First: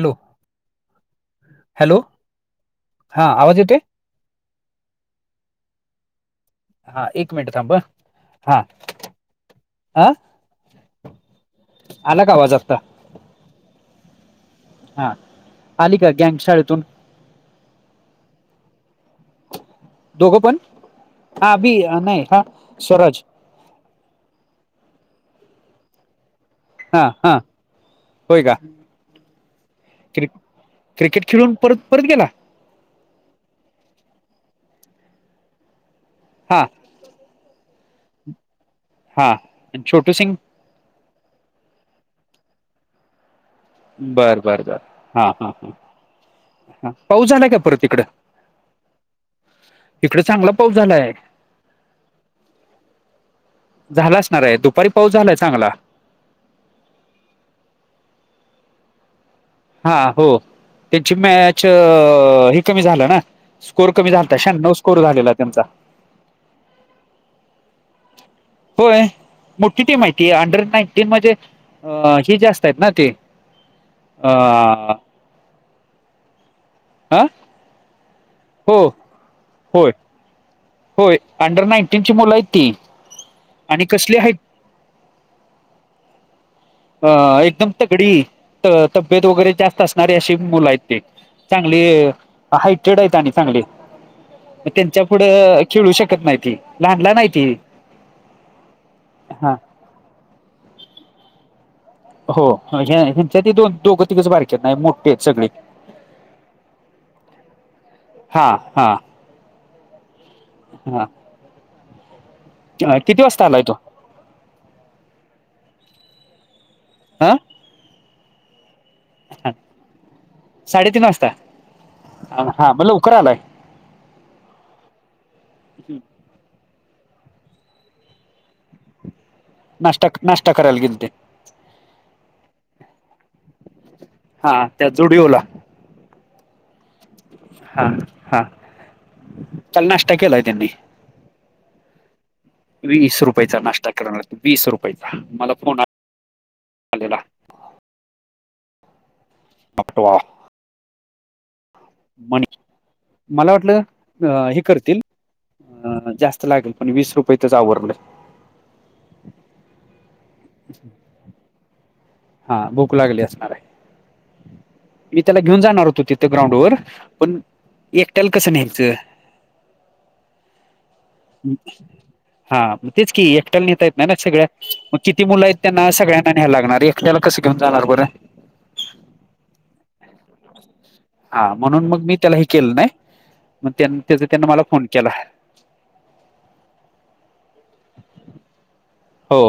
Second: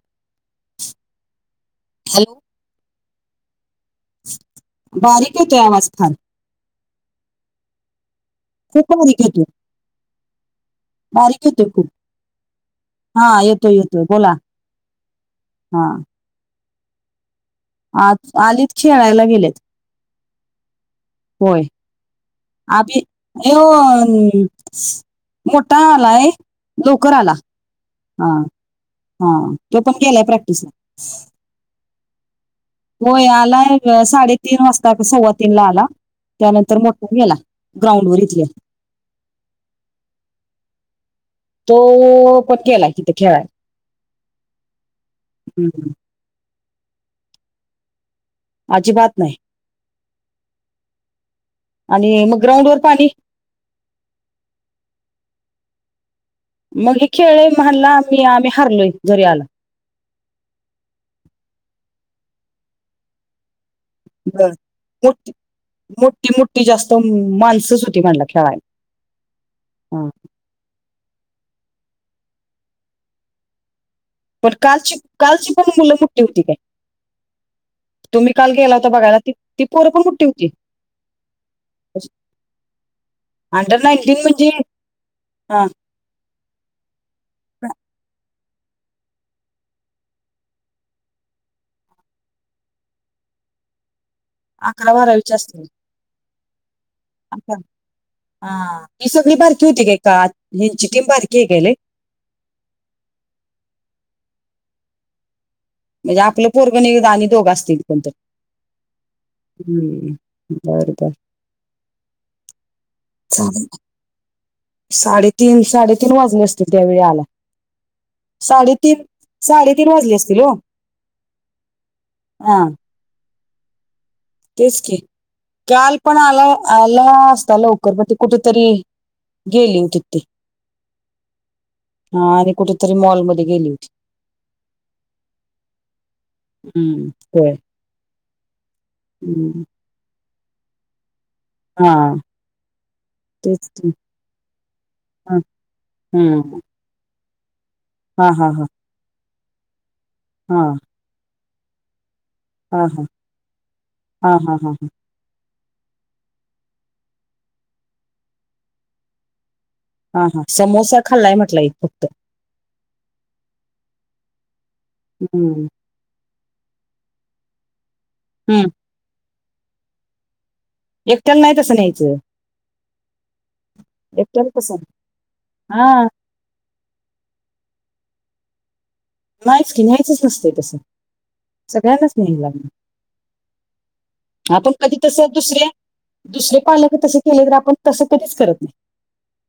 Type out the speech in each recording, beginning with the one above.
Hello hello हा आवाज येते बारीक होेतो आवाजथान हा एक मिनिट थांब हा खूप बारीक येतो हा बारीक येतो खूप आला का आवाज आत्ता हा येतोय येतोय बोला हा हा आली का गँगशाळेतून आ आलीच खेळायला गेलेत दोघं पण हा बी नाही ह अभी ये मोठा आलाय हा लोकर आला हा हा होय का हा तो पण केलाय क्रि प्रॅक्टिसला क्रिकेट खेळून परत परत गेला होय आलाय साडेतीीन वाजता सव्वा तीन ला आला हा त्यानंतर मोठा याला ग्राउंड वरच या हा छोटो सिंग तो पण केला किथ खेळाय बरं बर बर हा हा ह हम्म. हा पाऊ झालाय का परत तिकडं अजी बात नाही चांगला पाऊस झालाय आणि मग ग्राउंड वर पाणी झाला असणार आहे दुपारी पाऊस झालाय चांगला मग खेळ म्हणला आम्ही आम्ही हारलोय घरी आला हा हो त्याची मॅच ह कमी झालं ना स्कोर कमी झालता शहाण्णव स्कोर झालेला त्यांचा ती मुठी जास्त माणसच होती म्हणला खेळा होय मोठी ती माहिती आहे अंडर नाईन्टीन म्हणजे अ हे जास्त आहेत ना ते अ पण कालची कालची पण मुलं मोठी होती काय आं तुम्ही काल गेला होता बघायला ती पोर होय पण मोठी होती होय अंडर नाईन्टीन ची मुलं आहेत ती अंडर आणि कसली नाईन्टीन म्हणजे आहेत हा अ एकदम तगडी तब्येत वगैरे जास्त असणारे अशी मुलं आहेत ते चांगली हायटेड आहेत आणि चांगली मग अकरा त्यांच्या बारावीची पुढं असतील खेळू शकत नाहीती लहानला नाहीती अकरा. हा ही सगळी बारकीी होती काे का हिंचिटीम बारकी गेले हो हच्या दोन दोघं तिघच बारकीेत नाही मोठे आहेत सगळे म्हणजे आपलं पोरग निदा आणि दोघं असतील कोणत हा हा हम्म बर हा बर किती वाजता आलाय चालेल तो साडेतीन साडेतीन वाजले असतील त्यावेळी आला हा साडेतीन साडेतीन वाजले असतील हो ह मला उकर आलाय तेच क काल पण आला आला असता लवकर प ते कुठेतरी गेली होती नष्ट ती नष्ट कररालगेत हा आणि कुठेतरी मॉलमध्ये गेली होती हा त्या जुडिओला हम्म होय हा हा हम्म काल नाश्ता केलाय त्यांनी हा वीस रुपयाचा तेच की. नाश्ता करणार वीस रुपयाचा हा मला हम्म. फोनलेला हा हा हां मक्टवा हम मनीष हा मला वाटलं हा हा हे हा करतील अ जास्त लागल पण वीस रुपयेतच आवरलं हा हा समोसा खाल्लाय म्हटलाय एक फक्त हा भूक लागली असणार आहे मी त्याला हम्म घेऊन जाणार होतो तिथ ग्राउंड वर पण एकट्याला कसं हम्म न्यायचं एकट्याला नाही तसं न्यायचं हा मग तेच की एकट्याला नेता येत नाही ना सगळ्या एकट्याला कसं मग किती मुलं आहेत त्यांना हा सगळ्यां न्यायला लागणार एकटयाला कस घेऊन जाणार बरं नाहीच की न्यायच नसतय तस हा म्हणून मग मी त्याला हे केलं नाही मग त्याच त्यांन मला आपण फोन कधी केला तसं दुसरे दुसरे पालक तस केले तर आपण तसं कधीच करत नाही हो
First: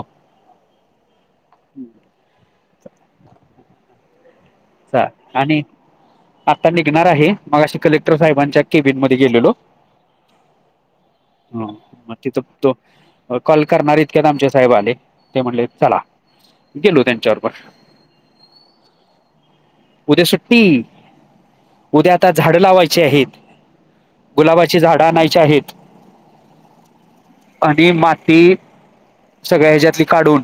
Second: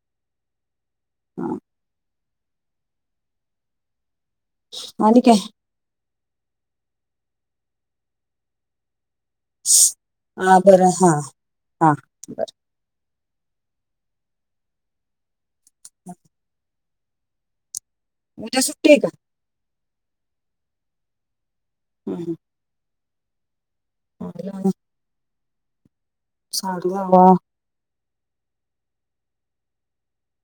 हा. हम्म चल आणि आता निघणार आहे मगाशी हा बरं हा हा मग तिथं बर तो कॉल करणार इतक्यात आमचे साहेब आले ते म्हणले चला गेलो त्यांच्या बरोबर उद्या सुट्टी आहे का उद्या सुट्टी उद्या आता झाडं गुलाबाची झाडं आणायची आहेत साडी लावा आणि माती सगळ्या ह्याच्यातली काढून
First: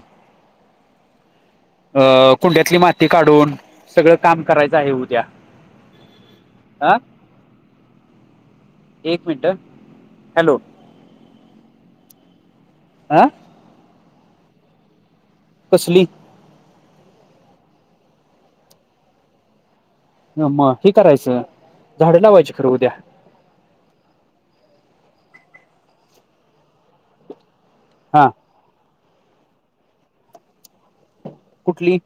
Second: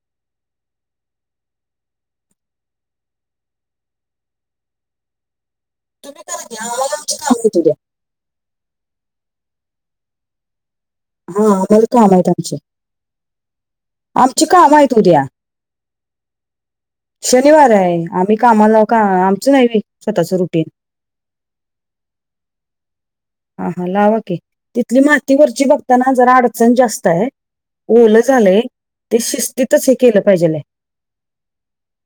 अं कुंड्यातली माती काढून सगळं काम करायचं आहे उद्या तुम्ही करा की आम्हाला हा आमची काम आहेत उद्या एक मिनट हॅलो हा लय काम आहेत आमची आं आमची काम आहेत उद्या कस शनिवार आहे आम्ही कामाला का आमचं नाही व्हय मग हे करायचं झाड लावायची खरं उद्या हा हा लावा की तिथली मातीवरची बघताना जरा अडचण जास्त आहे ओलं हा झालय ते शिस्तीतच हे केलं पाहिजेलाय कुठली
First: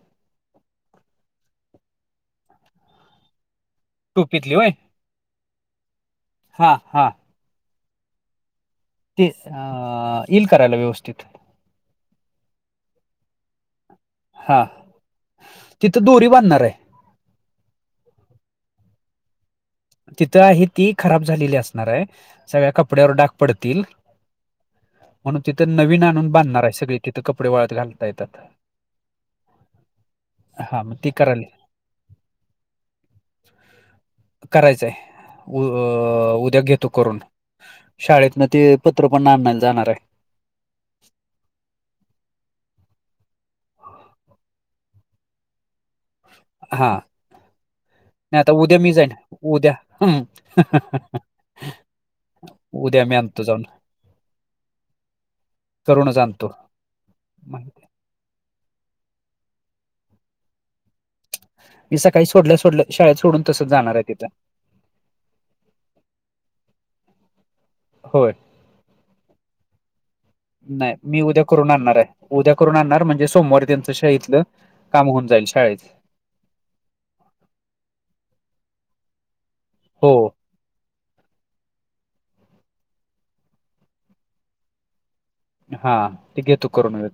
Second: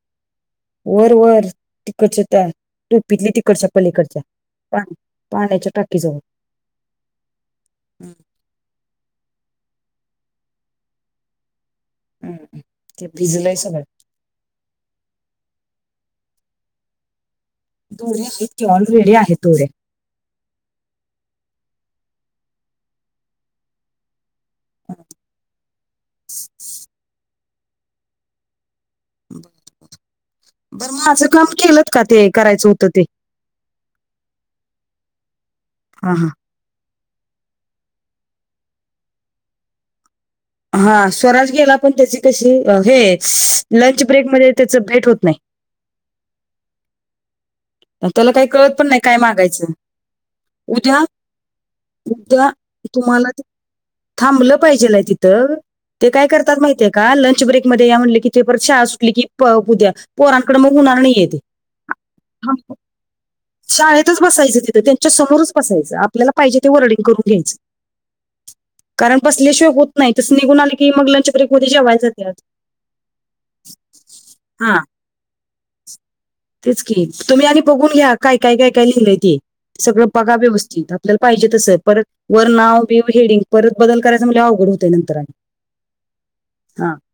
वर वर तिकडच्या त्या टोपीतली तिकडच्या पलीकडच्या टोपीतली होय पण पाण्याच्या टाकी जवळ हा हां तेच येईल करायला व्यवस्थित हम् ते भिजलय सगळ हा तिथं दोरी बांधणार आहे दोरी आहेत की ऑलरेडी आहेत दोऱ्या तिथं आहे ती खराब झालेली असणार आहे सगळ्या कपड्यावर डाग पडतील म्हणून तिथं नवीन आणून बांधणार आहे सगळी तिथ कपडे वळत घालता येतात हा बर मग ती मांझ काम करायला केलंत का ते करायचं होतं ते करायचंय हा हा उद्या घेतो करून शाळेतन ते पत्र पण आणायला जाणार आहे हा स्वराज गेला पण त्याची कशी हे लंच ब्रेकमध्ये त्याच भेट होत नाही हा त्याला नाही काही आता कळत उद्या पण मी नाही जाईन काय मागायचं उद्या हं उद्या उद्या उद्या मी तुम्हाला ते आणतो जाऊन थांबलं पाहिजेलाय तिथं ते करूनच काय आणतो करतात माहितीये का लंच मी ब्रेकमध्ये या म्हणले की तेे परत शाळा सुटली की उद्या पोरांकडे मग होणार नाहीयेत मी काही सोडल्या सोड शळेत सोडून. तसंच जाणार आहे शाळेतच तिथं बसायचं तिथं त्यांच्या समोरच बसायचं आपल्याला पाहिजे ते वर्डिंग करून घ्यायचं. होय. कारण बसल्याशिवाय होत नाही तसं निघून आले की नाही मग मी लंच उद्या ब्रेक मध्ये करून आणणार जेवायला आहे जातात उद्या करून आणणार म्हणजे सोमवार त्यां. त शाळतलं हा काम होऊन जाईल शाळेत. तेच की तुम्ही आणि बघून घ्या काय काय काय काय लिहिलंय ते सगळं हो पगा व्यवस्थित. बल पाहिजे तसं परत वर नाव बी हेडिंग परत बदल करायचा म्हज अवघड होतें नंतर आणि. हा ते घेतो करोना.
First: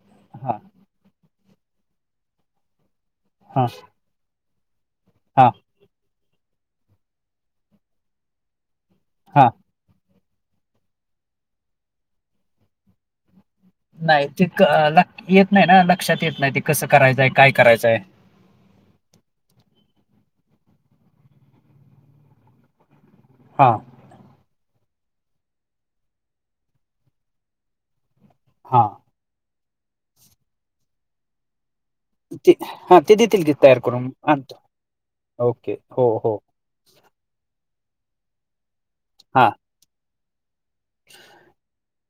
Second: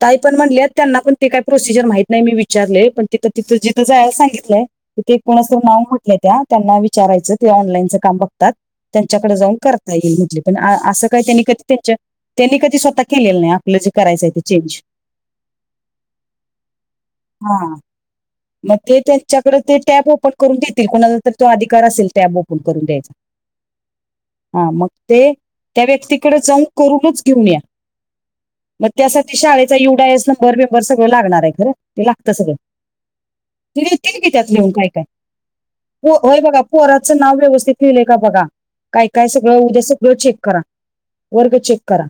काही पण म्हणले त्यांना पण ते का प्रोसिजर माहत नाही मी विचारले पण त. त हा तुझि तुझं आहेला सांगितलंय तिथ क कोणा हा नाव. त्या त्यांना विचारायचं ते ऑनलाईनच काम बघतात त्यांच्याकडे हा जाऊन करत. येईल म्हटले पण असं काय त्यांनी कधी त्यां त्यांनी कधी स्वतः केलेलं नाही. आपलं जे नाही करायचं ते क- चेंज. लक- येत नाही ना लक्षात येत नाही ते कसं करायचंय काय हा करायचंय. मग ते त्यांच्याकडे ते टॅब ओपन करून देतील कोणाचा तो अधिकार असेल टॅब ओपन करून द. हां. हा मग ते त्या व्यक्तीकडे जाऊन करूनच घेऊन या. हा मग त्यासाठी शाळेचा युडाएस नंबर बेंबर सगळं लागणार आहे खरं. ते लागत ते सगळं हा ते देतील की तयार करून तुतील की त्यात आणतो नेऊन काय काय हो होय बघा. पोराचं नाव व्यवस्थित ठेलंय का बघा काय काय हा सगळं उद्या सगळं चेक करा. वर्ग चेक करा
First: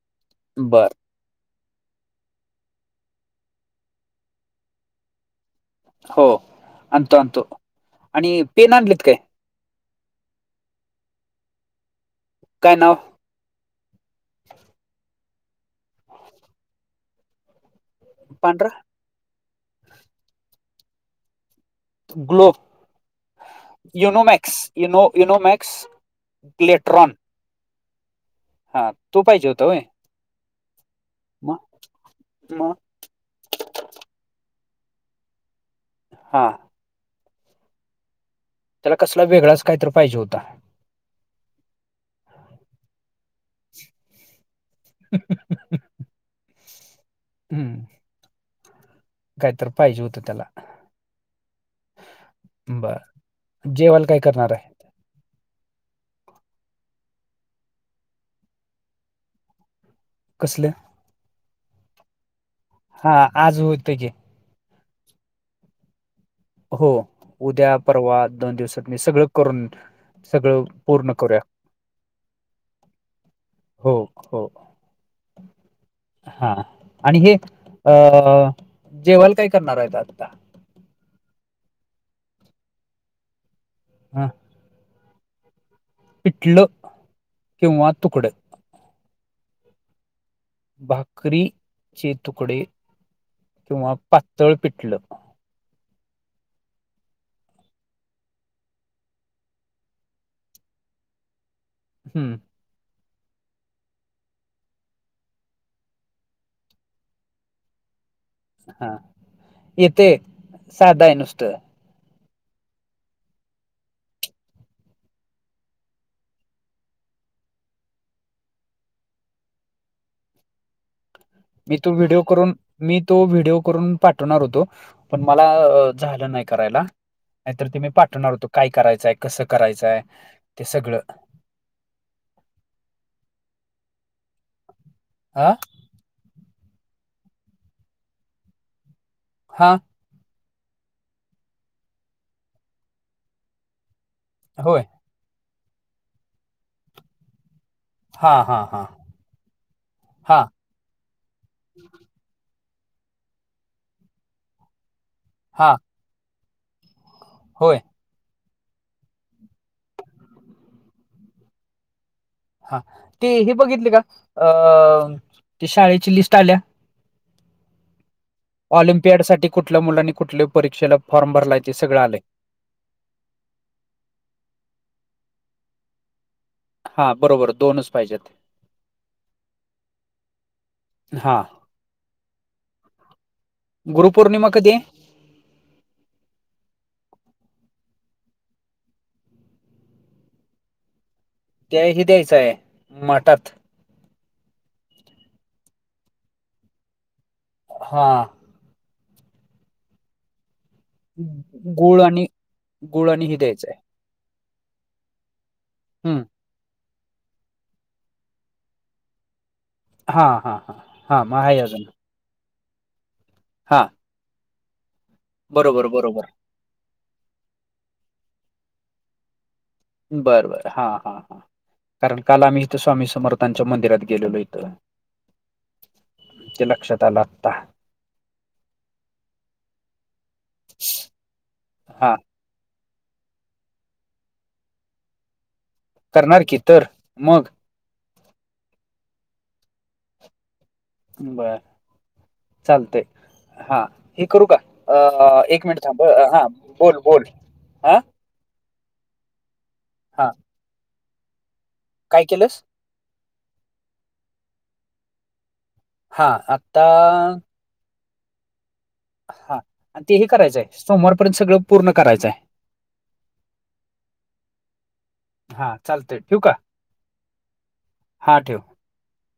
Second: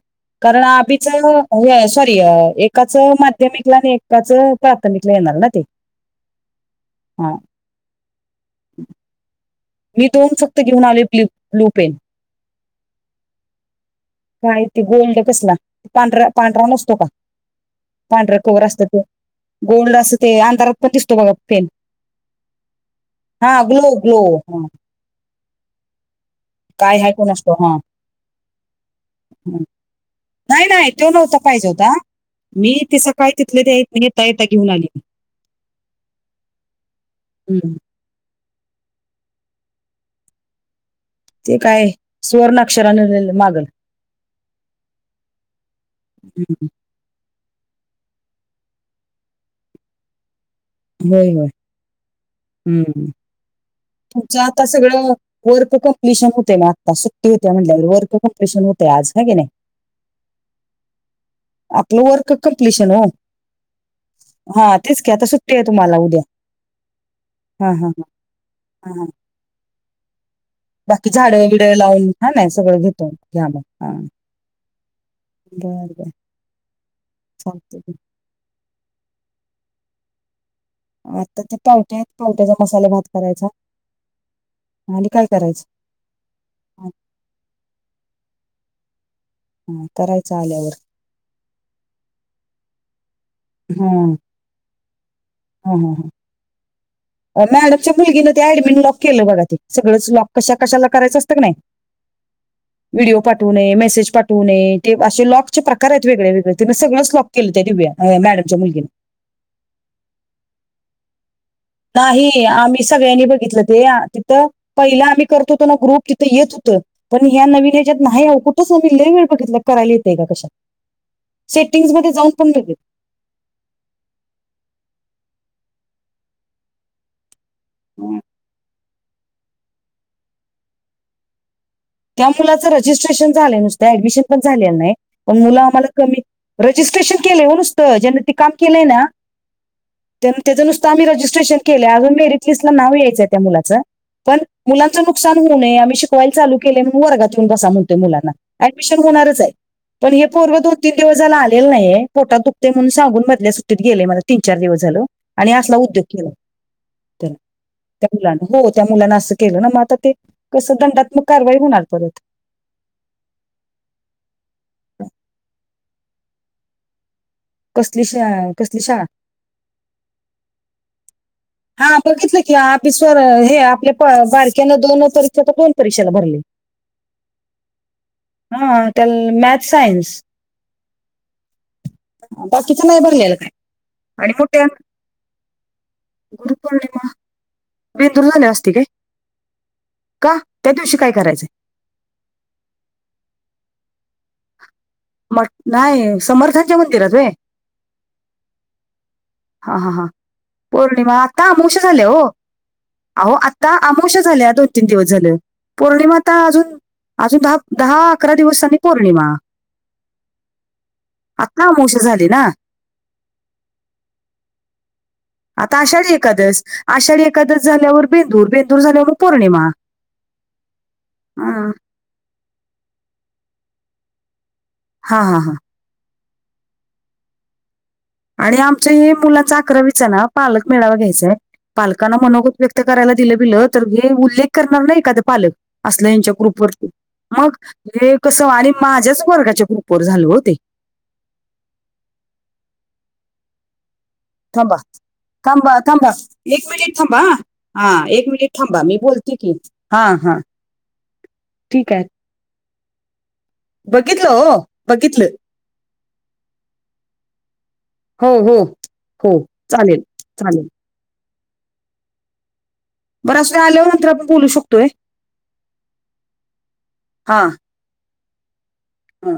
बर करणार अ. सॉरी एकाच माध्यमिकला आणि एकाच प्राथमिकला येणार ना ते. हो अंतो हा आणतो आणि पेन आणलेत काय. मी दोन फक्त घेऊन आलो लूपेन. कायनाव. काय ते गोल्ड कसला पांढरा पांढरा नसतो का पांढर कवर पांढरा असतं ते. गोल्ड असं ते अंधारात पण तिसतो बघा पेन. ग्लोब. हा ग्लो ग्लो यनोमॅक्स हा युनोमॅक्स काय ग्लेट्रॉन. आहे कोण असतो हा हा तू पाहिजे होत हं. वय. नाही नाही तो नव्हता पाहिजे होता मग मी तिसं काय तिथले ते येत नाही येता येता घेऊन आली. हां. हम्म. त्याला कसला वेगळाच काहीत पाहिजे होता. ते काय स्वर्णक्षरने मागल. हम्. हम्म. काहीत पाहिजे होतं त्याला. होय होय बर हम् जेवायला काय तुमचं करणार आता आहे सगळं. वर्क कंप्लिशन होते ना आत्ता सुट्टी होते म्हटल्या वर् कं्प्िशन होते आज कागे नाही. कसलं. आपलं वर्क क्प्लीशन हो. हा आज होतं की हा तेच ख्या आता सुट्टी आहे तुम्हाला उद्या. हो हा उद्या हा हा, परवा दोन दिवसात हा म हा. सगळं करून सगळं. बाकी पूर्ण करूया झाडं बड लावून हा नाही सगळं घेतो घ्या ब हा. हो हो बर बर हा आणि हे चालतंय अ. जेवाल काही करणार आहेत आत्ता. आता ते पावट्या आहेत पावट्याचा मसाले भात करायचा. हा. आणि काय करायचं? पिठलं हा किंवा तुकड. हा करायचं आल्यावर. भाकरी चे तुकडे हा किंवा पातळ पिटलं. हा हा ह [inaudible] मॅडमच्या मुलगीनं ते ऍडमिट लॉक केलं बघा ते सगळंच लॉक कशा कशाला करायचं असतं का नाही. हम्म. व्हिडिओ पा किले त्या दिव्या अ मॅडम हा येते साधं आहे नुसतं. नाही आम्ही सगळ्यांनी बघितलं ते तिथं पहिला आम्ही करतो होतो ना ग्रुप तिथं येत होतं. पण ह्या नवीन हेज्यात नाही ओ कुठंच आम्ही लई वेेळ बघितल करायला येते का कशात. मी सेटिंग्स तो मध्ये व्हिडिओ जाऊन करून पण लगेल. मी तो व्हिडिओ करून पाठवणार होतो पण मला झालं नाही करायला. नाहीतर ते मी पाठवणार होतो काय करायचंय कसं करायचंय ते सगळं. त्या मुलाचं रजिस्ट्रेशन झालं नुसत ऍडमिशन पण झालेलं नाही पण हा मुलं आम्हाला कमी रजिस्ट्रेशन केलं हो नुसतं ज्यांना ते काम केलंय ना. हा. तेन तेज नुसता आम्ही रजिस्ट्रेशन केलं अजून मेरिटलिस्ट ला नाव यायचंय त्या मुलाचं. पण होय मुलांचं नुकसान होऊ नये आम्ही शिकवायला चालू केले म्हणून वर्गात येउन बसा म्हन मुलांना हा हा हा ऍडमिशन होणारचाय पण हे हा पोर दोन तीन दिवस झालं आलेला नाहीए. पोटात दुखते म्हणून सांगून मधल्या सुट्टीत गेलेयं मला तीन, चार दिवस झालं. आणि हा असला उद्योग केलाय तेनं. होय. त्या मुलांना हो त्या मुलांना असं केलं ना म आता ते कसं दंडात्मक कारवाई होणार परत. हा ते हे बघितले का अ ते शाळेची लिस्ट आल्या. कसली? शा कसली शाळा ऑलंम्पियाडसाठी कुठल्या मुलांनी कुठल्या परीक्षेला फॉर्म भरलाय. ते हा सगळं आलंय बघितलं की आपिसवर हे आपल्या बारक्यानं दोन परीक्षा तर दोन परीक्षेला भरलय. हा बरोबर दोनच पाहिजेत हा. त्याल मॅथ्स, सायन्स. हा बाकीच नाही भरलेला काय आणि गुरुपौर्णिमा मोठ्या कधी आहे गुरपौर्णिमा, बेंदुर आल्यावर असती काय? का त्या दिवशी काय करायचंय? त्या हे द्यायचंय माठात. मट नाही समर्थांच्या मंदिरात वय. हा. हा, हा, हां. पौर्णिमा आता अमोवशा गूळ झालीया हो. आणि गूळ आणि आहो हे द्यायचं आता अम आमुशा झालीया दोन तीन दिवस झालं. पौर्णिमा हम्म आता अजून अजून दहा दहा अकरा दिवसांनी पौर्णिमा. हा हा हा हा मग आहे आत्ता अमावशा झाली ना. हां. आता आषाढी बरोबर एकादस, आषाढी एकादस झाल्यावर बेंदूर, बेंदूर झाल्यावर पौर्णिमा. बरं बर हां हा अ हां, कारण काल आम्ही इथं स्वामी समर्थांच्या मंदिरात गेलेलो इथं हां हा हां. ते लक्षात आलं आता. आणि आमच्याही मुलाचा अकरावीचा ना पालक मेळावा घ्यायचाय हा पालकांना मनोगत व्य क्त करायला दिलं बिलं तर हे उल्लेख करणार नाही का ते पालक. असलं यांच्या करणार की तर ग्रुपवरती मग हे कस आणि माझ्याच वर्गाच्या ग्रुपवर झाल हो ते. बर, चालतयं. हा. हे करू का थांबा, अ एक थांबा, मिनिट थांब थांबा. अ, हा एक बोल मिनिट थांबा बोल हा. एक मिनिट थांबा. मी बोलते की, हा, हा. ठीक हाय. काय केलसं? बघितलं ओ. बघितलं. हा. आता हो. हो हो. हा चालेल, आणि ते हे करायचंय चालेल. सोमवारपर्यंत सगळं पूर्ण करायचायं. बर असुदे, आल्यावर मात्र आपण बोलू शकतोय. हा चालतंय ठेवू का हा. हा. ठेव. हा.